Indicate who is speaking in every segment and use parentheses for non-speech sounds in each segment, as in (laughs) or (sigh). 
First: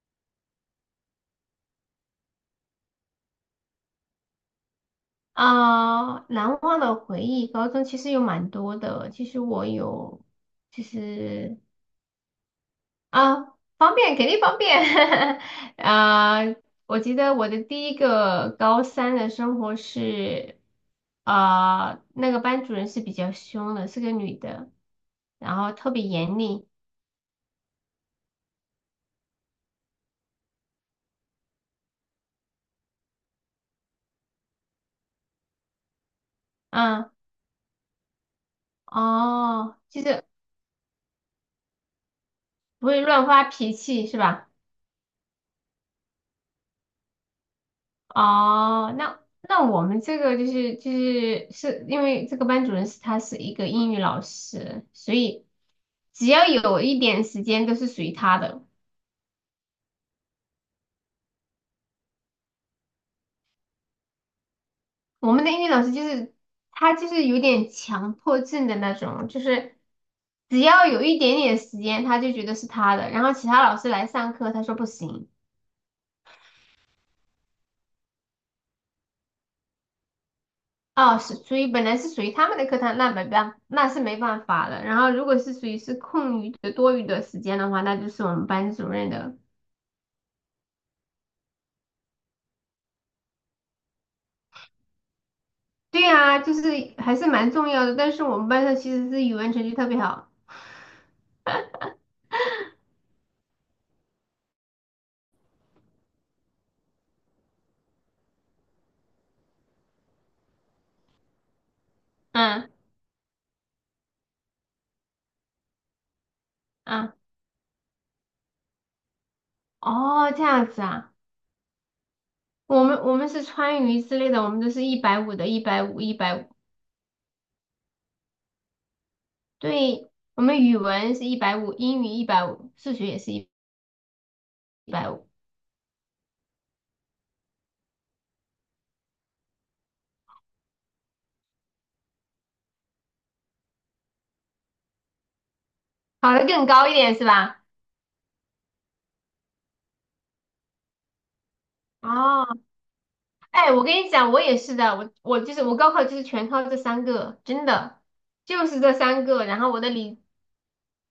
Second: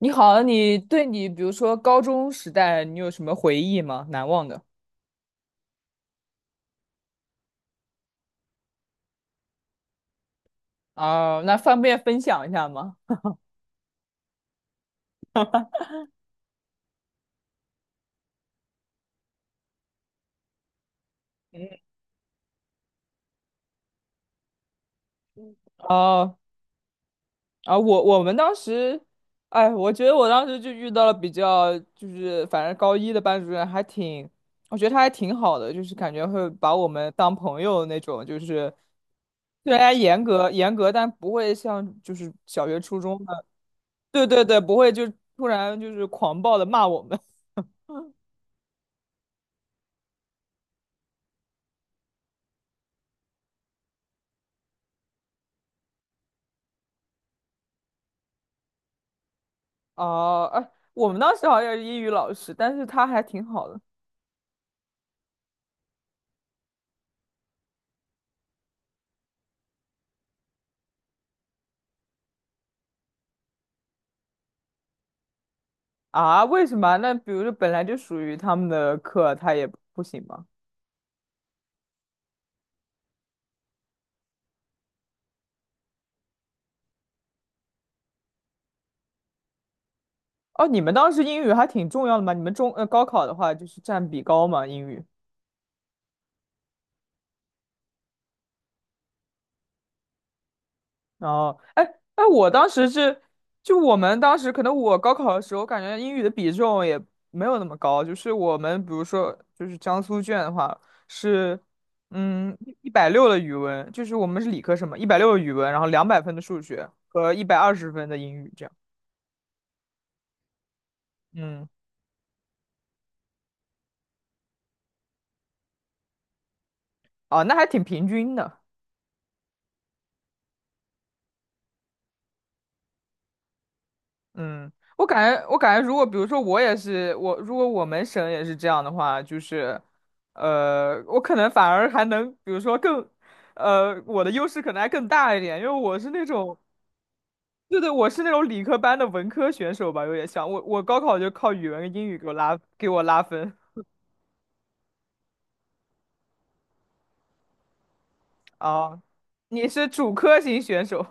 Speaker 1: 你好，你对你比如说高中时代，你有什么回忆吗？难忘的？
Speaker 2: 啊，难忘的回忆，高中其实有蛮多的。其实我有，就
Speaker 1: 那
Speaker 2: 是
Speaker 1: 方便分享一下吗？
Speaker 2: 啊，方便肯定方便。(laughs) 啊，我记得我的第一个高三的生活是，啊，那个班主任是比较凶的，是个女的，然后特别严
Speaker 1: 哦、
Speaker 2: 厉。
Speaker 1: 我们当时，哎，我觉得我当时就遇到了比较，就是反正高一的班主任还挺，我觉得他还挺好的，就是感觉会把我们
Speaker 2: 啊，
Speaker 1: 当朋友那种，就是虽
Speaker 2: 哦，
Speaker 1: 然
Speaker 2: 就
Speaker 1: 严
Speaker 2: 是
Speaker 1: 格严格，但不会像就是小学
Speaker 2: 不
Speaker 1: 初
Speaker 2: 会
Speaker 1: 中
Speaker 2: 乱
Speaker 1: 的，
Speaker 2: 发脾气是
Speaker 1: 对对
Speaker 2: 吧？
Speaker 1: 对，不会就突然就是狂暴的骂我们。
Speaker 2: 哦，那我们这个就是因为这个班主任是一个英语老师，所以只要有一点时间都是属于他的。
Speaker 1: 哦，哎，我们当时好像也是英语老师，但是他还挺好的。
Speaker 2: 我们的英语老师就是他就是有点强迫症的那种，就是只要有一点点时间他就觉得是他的，然后其他老师来上课他说不行。
Speaker 1: 啊？为什么啊那比如说本来就属于他们的课，他也不行吗？
Speaker 2: 哦，是属于本来是属于他们的课堂，那没办，那是没办法的。然后如果是属于是空余的、多余的时间的话，那就是我们班主任的。
Speaker 1: 哦，你们当时英语还挺重要的嘛？你们高考的话就是占比高嘛，英语。
Speaker 2: 对呀，就是还是蛮重要的。但是我们班上其实是语文成绩特别好。
Speaker 1: 哦，哎哎，我当时是，就我们当时可能我高考的时候，感觉英语的比重也没有那么高，就是我们比如说就是江苏卷的话是，嗯，
Speaker 2: 嗯
Speaker 1: 一百六的语文，就是我们是理科生嘛，一百六的语文，然后200分的数学
Speaker 2: 嗯，
Speaker 1: 和120分的英语这样，
Speaker 2: 哦，这样子啊，
Speaker 1: 嗯，
Speaker 2: 我们是川渝之类的，我们都是一百五的，一百五，一百五。
Speaker 1: 哦，那还挺平均的，
Speaker 2: 对，我们语文是一百五，英语一百五，数学也是一
Speaker 1: 嗯，我
Speaker 2: 百五，
Speaker 1: 感觉，如果比如说我也是我，如果我们省也是这样的话，就是，我可能反而还能，比如说更，我的优势可能还更大一点，因为我是那
Speaker 2: 考得
Speaker 1: 种，
Speaker 2: 更高一点是吧？
Speaker 1: 对对，我是那种理科班的文科选手吧，有点像我，我高考就靠语文跟英语给我
Speaker 2: 哦，
Speaker 1: 拉给我拉分
Speaker 2: 哎，我跟你讲，我也是的，我就是我高考就是全靠这三个，真的就是这
Speaker 1: 啊。
Speaker 2: 三个。然
Speaker 1: 你
Speaker 2: 后我
Speaker 1: 是
Speaker 2: 的
Speaker 1: 主
Speaker 2: 理
Speaker 1: 科型选手，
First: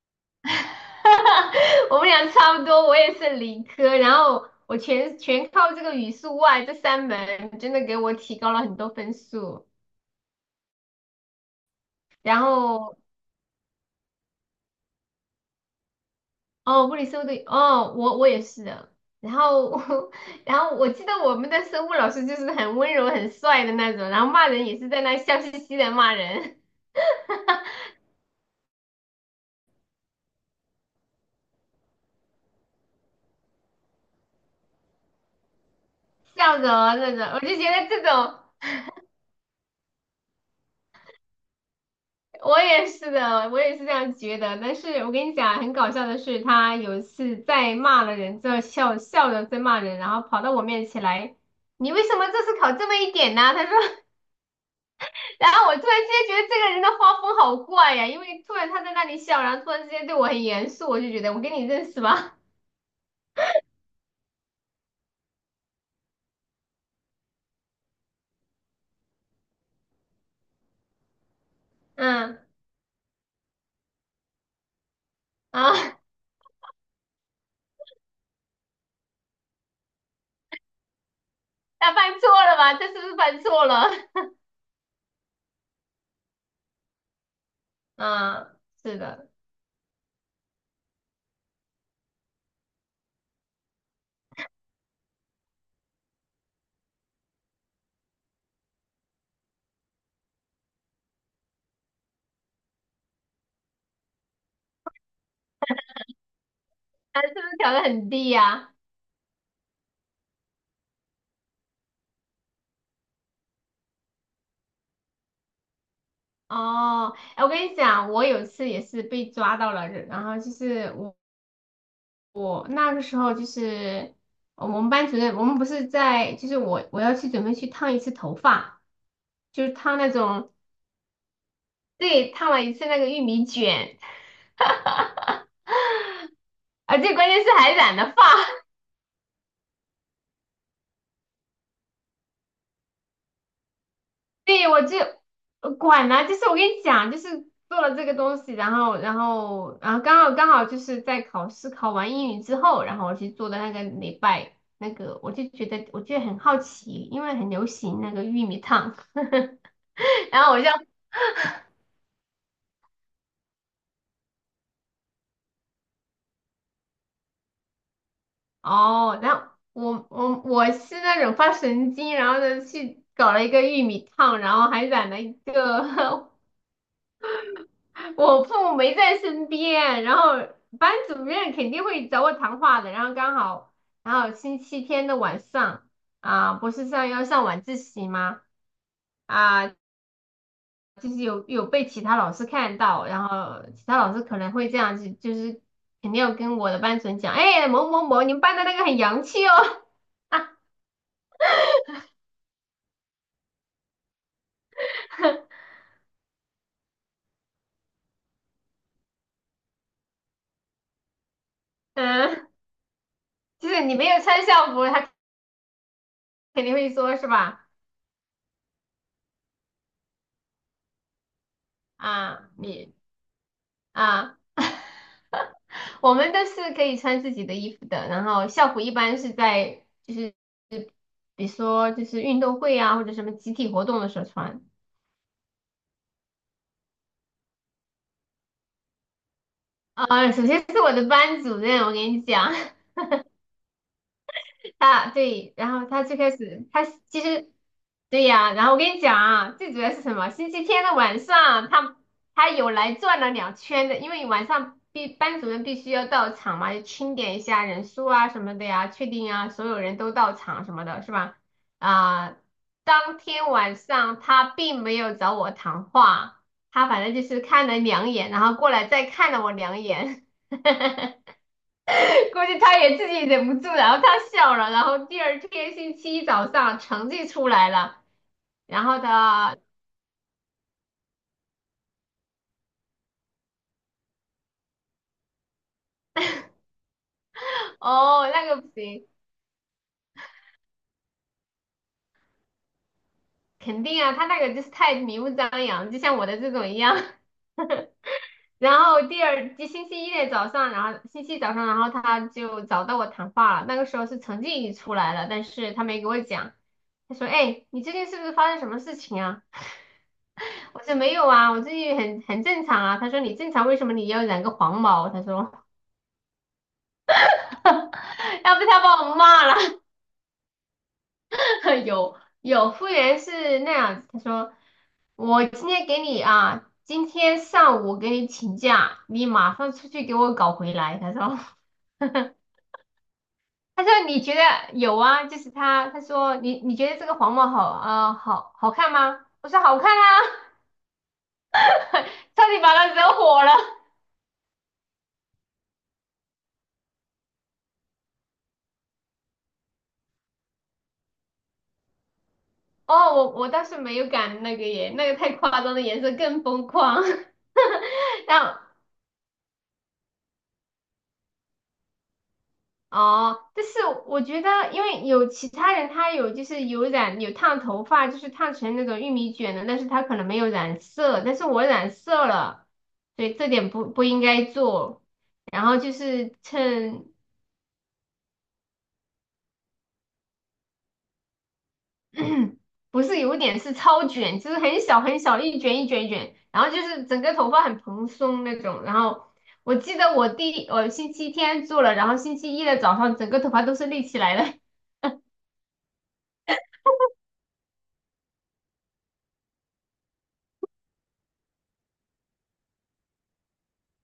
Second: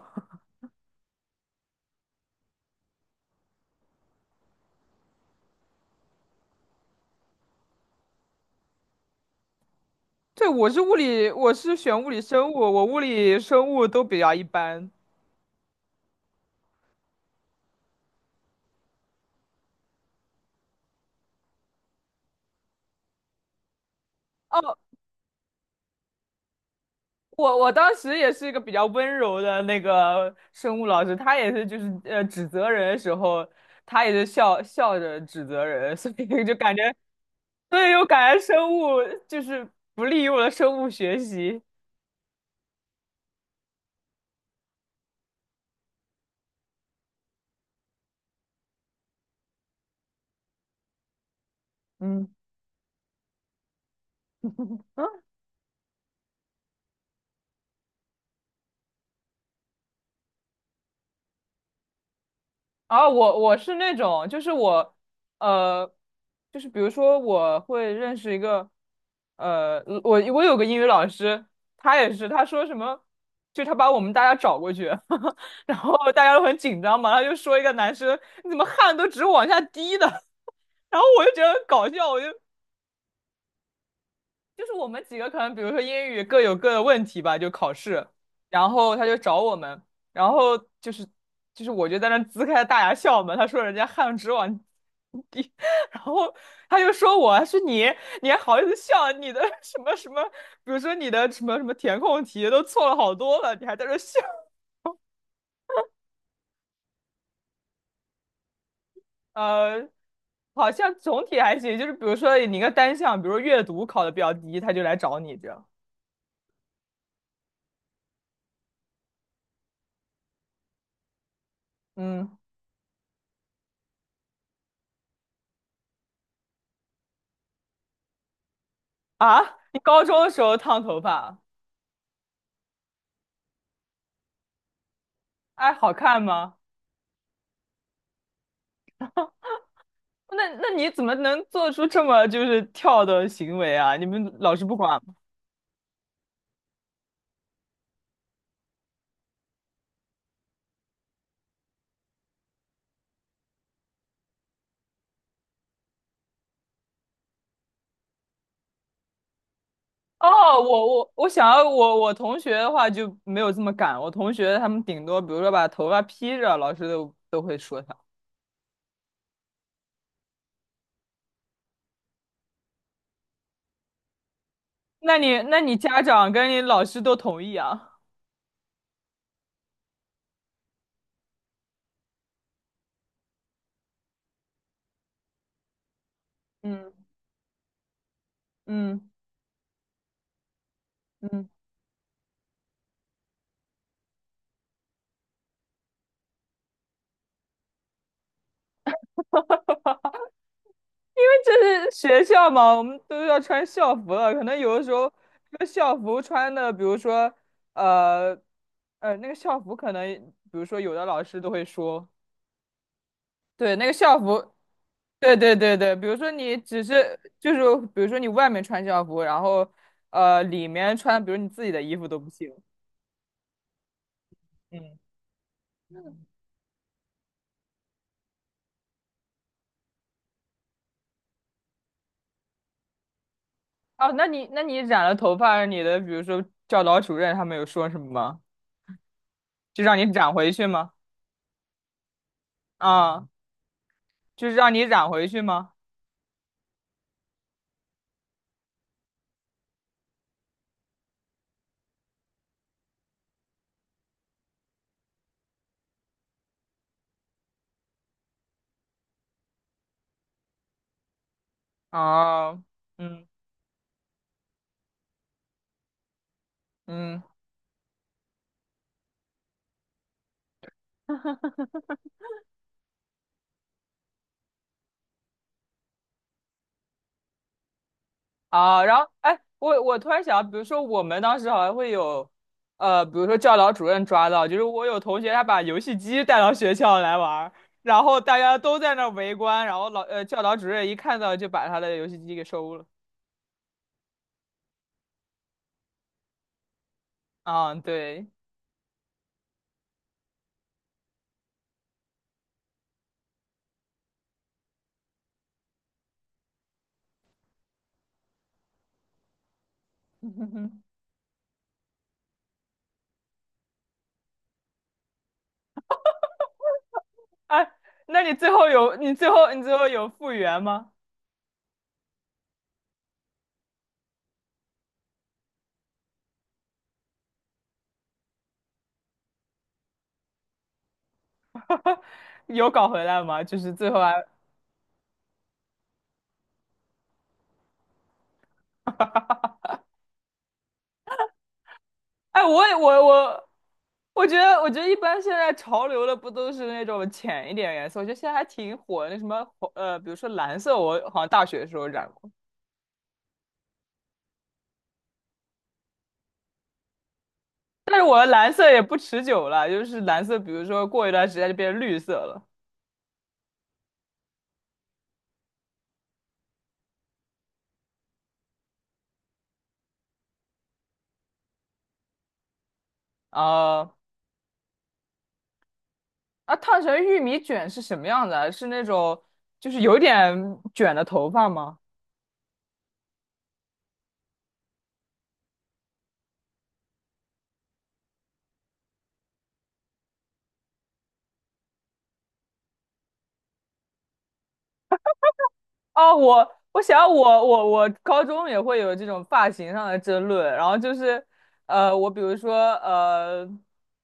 Speaker 2: (laughs) 哈哈，我们俩差不多，我也是理科，然后我全靠这个语数外这三门，真的给我提高了很多分数。
Speaker 1: 对，我是物理，我是选物理
Speaker 2: 然
Speaker 1: 生物，我
Speaker 2: 后
Speaker 1: 物理生物都比较一般。
Speaker 2: 哦，物理生物对，哦，我也是的。然后 (laughs) 然后我记得我们的生物老师就是很温柔、很帅的那种，然后骂人
Speaker 1: 哦。
Speaker 2: 也是在那笑嘻嘻的骂人，
Speaker 1: 我当时也是一个比较温柔的那个生物老师，他也是就是指责人的时候，他也是笑笑着指责人，(laughs) 所
Speaker 2: (laughs)
Speaker 1: 以就
Speaker 2: 笑着
Speaker 1: 感觉，
Speaker 2: 那种，我就觉
Speaker 1: 所
Speaker 2: 得
Speaker 1: 以
Speaker 2: 这
Speaker 1: 又
Speaker 2: 种。
Speaker 1: 感觉生物就是不利于我的生物学习。
Speaker 2: 我也是的，我也是这样觉得。但是我跟你讲，很搞笑的是，他有一次在骂了人之后，笑笑着在骂人，然后跑到我面前来，你为什
Speaker 1: 嗯，
Speaker 2: 么这次考这么一点呢？他说，(laughs) 然后我突然之间觉得这个人的画风好怪呀，因为突然他在那里笑，然后突然之间对我很严肃，我就觉得我跟你认识吧？
Speaker 1: 我是那种，就是我，呃，就是比如说我会认识一个，我有个英语老师，他
Speaker 2: (laughs)
Speaker 1: 也是，
Speaker 2: 嗯
Speaker 1: 他说什么，就他把我们大家找过去，(laughs)
Speaker 2: 啊，
Speaker 1: 然后大家都很紧张嘛，他就说一个男生，你怎么汗都直往下滴的，(laughs) 然后我就觉得很搞
Speaker 2: 他
Speaker 1: 笑，
Speaker 2: 犯
Speaker 1: 我就
Speaker 2: 错了吧？他是不是犯错了？
Speaker 1: 就是我们几个可能，比如说英语各有各的问题吧，就考
Speaker 2: (laughs)
Speaker 1: 试，
Speaker 2: 嗯，
Speaker 1: 然后
Speaker 2: 是
Speaker 1: 他就
Speaker 2: 的，
Speaker 1: 找我们，然后就是我就在那呲开大牙笑嘛，他说人家汗直往地，(laughs) 然后他就说我他说你还好意思笑，你的 (laughs) 什么什么，比如说你的什么什么填空题都错了好多了，你还在这笑，
Speaker 2: 他是不是调的很低呀？
Speaker 1: 呃，好像总体还行，就是比如说你一个单项，比如说阅读考的比较低，他就来找你这样，
Speaker 2: 哦，哎，我跟你讲，我有一次也是被抓到了，然后就是我
Speaker 1: 嗯
Speaker 2: 我那个时候就是我们班主任，我们不是在，就是我要去准备去烫一次头发，就是
Speaker 1: 你
Speaker 2: 烫
Speaker 1: 高
Speaker 2: 那
Speaker 1: 中的时
Speaker 2: 种，
Speaker 1: 候烫头发。
Speaker 2: 对，烫了一次那个玉米卷，
Speaker 1: 哎，好看吗？
Speaker 2: 而且关键是还染了发，(laughs)
Speaker 1: 那你怎么能做出这么就是跳的行为啊？你们老师
Speaker 2: 对，
Speaker 1: 不
Speaker 2: 我
Speaker 1: 管
Speaker 2: 就
Speaker 1: 吗？
Speaker 2: 管、就是我跟你讲，就是做了这个东西，然后，然后，然后刚好就是在考试考完英语之后，然后我去做的那个礼拜，那个我就觉得我觉得很好奇，因为很流行那个玉米烫，
Speaker 1: 哦，
Speaker 2: (laughs) 然后我就
Speaker 1: 我想要我同学的话就没有这么敢，我同学他们顶多比如说把头发披着，老师都会说他。
Speaker 2: 哦，然后我是那种发神经，然后呢去搞了一个玉米烫，然后还染
Speaker 1: 那
Speaker 2: 了
Speaker 1: 你
Speaker 2: 一
Speaker 1: 那你
Speaker 2: 个
Speaker 1: 家长
Speaker 2: (laughs)
Speaker 1: 跟你老师都同意啊？
Speaker 2: 我父母没在身边，然后班主任肯定会找我谈话的。然后刚好，然后星期天的晚上啊，不是
Speaker 1: 嗯
Speaker 2: 上要上晚自习吗？
Speaker 1: 嗯
Speaker 2: 啊，就是
Speaker 1: 嗯。
Speaker 2: 有被其他老师看到，然后其他老师可能会这样子，就是肯定要跟我的班主任讲，哎，某某某，你们班的那个很洋气哦，(laughs)
Speaker 1: 因为这是学校嘛，我们都要穿校服了。可能有的时候，这个校服穿的，比如说，呃，那个校服可能，比如说有的老师都会说，
Speaker 2: 嗯，就
Speaker 1: 对，
Speaker 2: 是
Speaker 1: 那个
Speaker 2: 你没
Speaker 1: 校
Speaker 2: 有穿
Speaker 1: 服，
Speaker 2: 校服，他
Speaker 1: 对对对对，比如说你
Speaker 2: 肯定
Speaker 1: 只
Speaker 2: 会说
Speaker 1: 是
Speaker 2: 是
Speaker 1: 就是，
Speaker 2: 吧？
Speaker 1: 比如说你外面穿校服，然后里面穿，比如你自己的衣服都不
Speaker 2: 啊，
Speaker 1: 行。
Speaker 2: 你。啊。
Speaker 1: 嗯，
Speaker 2: 我们都是可以穿自己的衣服的，然后校服一般是在就是比如说就是运动会啊或者什么集体活动的
Speaker 1: 哦，
Speaker 2: 时候
Speaker 1: 那你那
Speaker 2: 穿。
Speaker 1: 你染了头发，你的比如说教导主任他们有说什么吗？就让你
Speaker 2: 啊，
Speaker 1: 染
Speaker 2: 首
Speaker 1: 回
Speaker 2: 先
Speaker 1: 去
Speaker 2: 是
Speaker 1: 吗？
Speaker 2: 我的班主任，我跟你讲，(laughs)
Speaker 1: 啊，就是让你染
Speaker 2: 啊，
Speaker 1: 回去
Speaker 2: 对，
Speaker 1: 吗？
Speaker 2: 然后他最开始，他其实，对呀，然后我跟你讲啊，最主要是什么？星期天的晚上，他有来转了两圈的，因为晚上班主任必须要到场嘛，要清点一下人数啊什么的呀，确定啊所有人都到场什么的，是吧？啊、
Speaker 1: 哦，
Speaker 2: 当
Speaker 1: 嗯
Speaker 2: 天晚上他并没有找我谈话，他反正
Speaker 1: 嗯
Speaker 2: 就是看了两眼，然后过来再看了我两眼。(laughs) (laughs) 估计他也自己忍不住，然后他笑了，然后第二天星期一早上成绩出来了，然
Speaker 1: 然
Speaker 2: 后
Speaker 1: 后哎，
Speaker 2: 他
Speaker 1: 我突然想到，比如说我们当时好像会有，比如说教导主任抓到，就是我有同学他把游戏机带到学校来玩儿，然后
Speaker 2: 哦
Speaker 1: 大
Speaker 2: 那
Speaker 1: 家
Speaker 2: 个不
Speaker 1: 都在那
Speaker 2: 行，
Speaker 1: 儿围观，然后教导主任一看到就把他的游戏机给收了。
Speaker 2: 肯定啊，他那个就是太明目张扬，就像我的这种一样。(laughs)
Speaker 1: 对，
Speaker 2: 然后第二星期一的早上，然后星期一早上，然后他就找到我谈话了。那个时候是成绩已经出来了，但是他没给我讲。他说："哎，你最近是不是发生什么事情啊？" (laughs) 我说：
Speaker 1: (laughs)
Speaker 2: “没有啊，我最近很正常啊。"他说："你正常，为什么你要染个黄毛？"他说：
Speaker 1: 哎，那你
Speaker 2: “(laughs)
Speaker 1: 最
Speaker 2: 要不
Speaker 1: 后
Speaker 2: 他
Speaker 1: 有
Speaker 2: 把
Speaker 1: 你
Speaker 2: 我
Speaker 1: 最
Speaker 2: 骂
Speaker 1: 后
Speaker 2: 了。
Speaker 1: 你最后有复原吗？
Speaker 2: (laughs) 有服务员是那样子，他说我今天给你啊，今天上午给你请假，你马上出去给我搞回来。他说，(laughs) 他
Speaker 1: 有搞回来吗？就是最后
Speaker 2: 说你
Speaker 1: 还。
Speaker 2: 觉得有啊？就是他，他说你你觉得这个黄帽好啊、好好看吗？我说好看啊，(laughs)
Speaker 1: 哎，
Speaker 2: 差点把他惹火了。
Speaker 1: 我觉得一般现在潮流的不都是那种浅一点颜色？我觉得现在还挺火的，那什么红比如说蓝色，我好像大学的时候染过，
Speaker 2: 哦，我倒是没有敢那个耶，那个太夸张的颜色更疯狂。
Speaker 1: 但是我的
Speaker 2: (laughs) 然
Speaker 1: 蓝
Speaker 2: 后
Speaker 1: 色也不持久了，就是蓝色，比如说过一段时间就变成绿色了。
Speaker 2: 哦，但是我觉得，因为有其他人他有就是有染有烫头发，就是烫成那种玉米卷的，但是他可能没有染色，但是我染色了，所以这点不
Speaker 1: 啊、
Speaker 2: 不应该做。然后就是
Speaker 1: 烫成
Speaker 2: 趁
Speaker 1: 玉米卷是什么样的？是那种就是有点卷的头发吗？
Speaker 2: (coughs) (clears throat) 不是有点是超卷，就是很小很小一卷一卷一卷，然后就是整个头发很蓬松那种。然后我记得我星期天做了，然后星期一的早上整个头发都是立起来的。
Speaker 1: 哦，我想我高中也会有这种发型上的争论，然后就是，我比如说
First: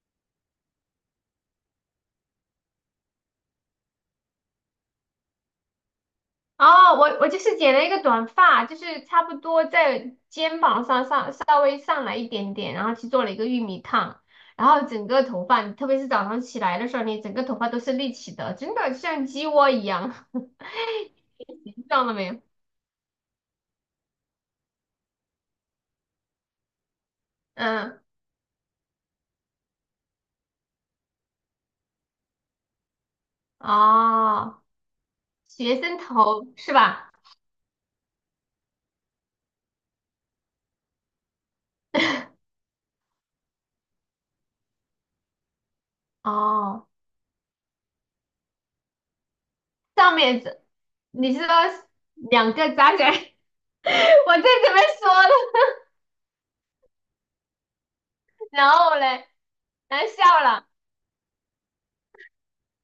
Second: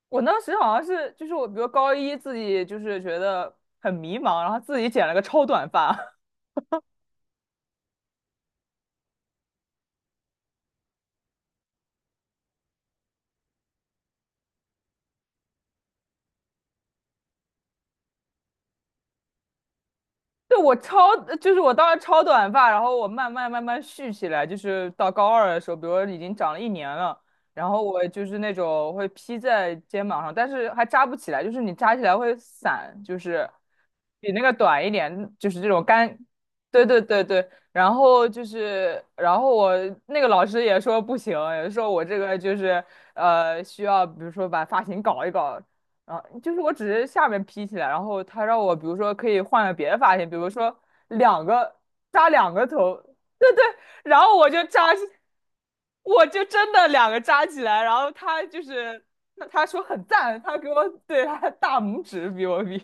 Speaker 1: 我当时好像是就是我比如高一自己就是觉得很迷茫，然后自己剪了个超短发，
Speaker 2: 哦，我就是剪了一个短发，就是差不多在肩膀上稍微上来一点点，然后去做了一个玉米烫，然后整个头发，特别是早上起来的时候，你整个头发都是立起的，真的像鸡窝一样，
Speaker 1: 对，我超，就是
Speaker 2: (laughs) 你
Speaker 1: 我
Speaker 2: 知
Speaker 1: 当时
Speaker 2: 道了
Speaker 1: 超
Speaker 2: 没有？
Speaker 1: 短发，然后我慢慢慢慢蓄起来，就是到高二的时候，比如说已经长了一年了，然后
Speaker 2: 嗯，
Speaker 1: 我就是那种会披在肩膀上，但是还扎不起来，就是你扎起来会散，就是比那个
Speaker 2: 哦，
Speaker 1: 短一点，就是这
Speaker 2: 学
Speaker 1: 种
Speaker 2: 生
Speaker 1: 干，
Speaker 2: 头是
Speaker 1: 对对
Speaker 2: 吧？
Speaker 1: 对对，然后就是，然后我那个老师也说不行，也说我这个就是需要，比如说把发型搞一搞，就是我
Speaker 2: 哦，
Speaker 1: 只是下面披起来，然后他让我比如说可以换个别的
Speaker 2: 上
Speaker 1: 发型，比
Speaker 2: 面
Speaker 1: 如
Speaker 2: 这
Speaker 1: 说
Speaker 2: 你是
Speaker 1: 两
Speaker 2: 说
Speaker 1: 个扎两
Speaker 2: 两
Speaker 1: 个
Speaker 2: 个扎
Speaker 1: 头，
Speaker 2: 起来？(laughs)
Speaker 1: 对对，然
Speaker 2: 我
Speaker 1: 后
Speaker 2: 正准备说呢，
Speaker 1: 我就真的两个扎起来，然后他就
Speaker 2: 然后
Speaker 1: 是
Speaker 2: 嘞，
Speaker 1: 他他说很
Speaker 2: 难笑
Speaker 1: 赞，他
Speaker 2: 了。
Speaker 1: 给我对他大拇指比我比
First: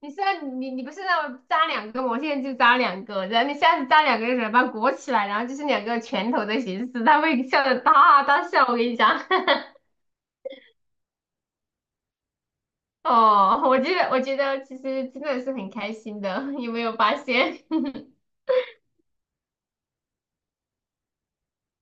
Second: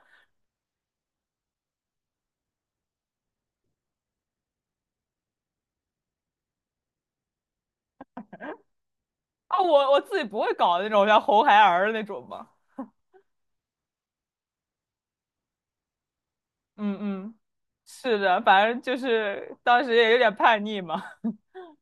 Speaker 2: 你现在你不是让我扎两个吗？我现在就扎两个，然后你下次扎两个的时候把它裹起来，然后就是两个拳头的形式，他会笑得大大笑。我跟你讲，
Speaker 1: (laughs) 我自己不会搞那种像红孩儿的那种嘛，
Speaker 2: (laughs) 哦，我觉得其实真的是很开心的，(laughs) 有没有
Speaker 1: 嗯
Speaker 2: 发
Speaker 1: 嗯，
Speaker 2: 现？
Speaker 1: 是
Speaker 2: (laughs)
Speaker 1: 的，反正就是当时也有点叛逆嘛，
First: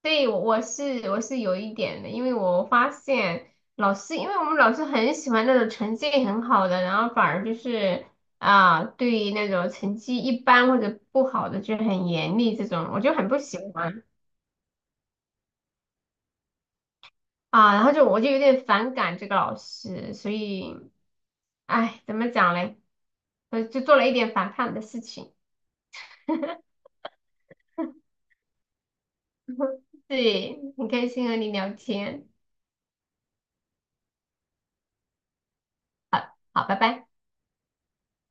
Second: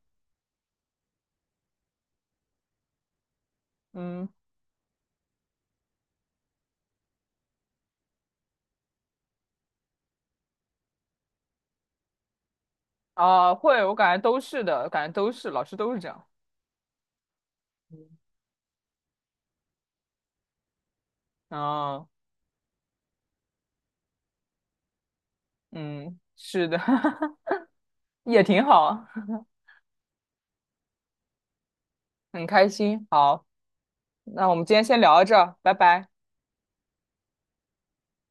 Speaker 2: 对，我是有一点的，因为我发现老师，
Speaker 1: 嗯
Speaker 2: 因为我们老师很喜欢那种成绩很好的，然后反而就是啊，对于那种成绩一般或者不好的就很严厉这种，我就很不喜
Speaker 1: 会，我
Speaker 2: 欢。
Speaker 1: 感觉都是的，感觉都是老师都是这样。
Speaker 2: 啊，然后就有点反感这个老师，所以，哎，
Speaker 1: 啊。
Speaker 2: 怎么讲嘞？就做了一点反叛的事情。
Speaker 1: 嗯，是的，(laughs) 也挺好，
Speaker 2: 对，很开心和你聊天，
Speaker 1: 很开心。好，那我们今天先聊到这儿，拜拜。
Speaker 2: 好，拜拜。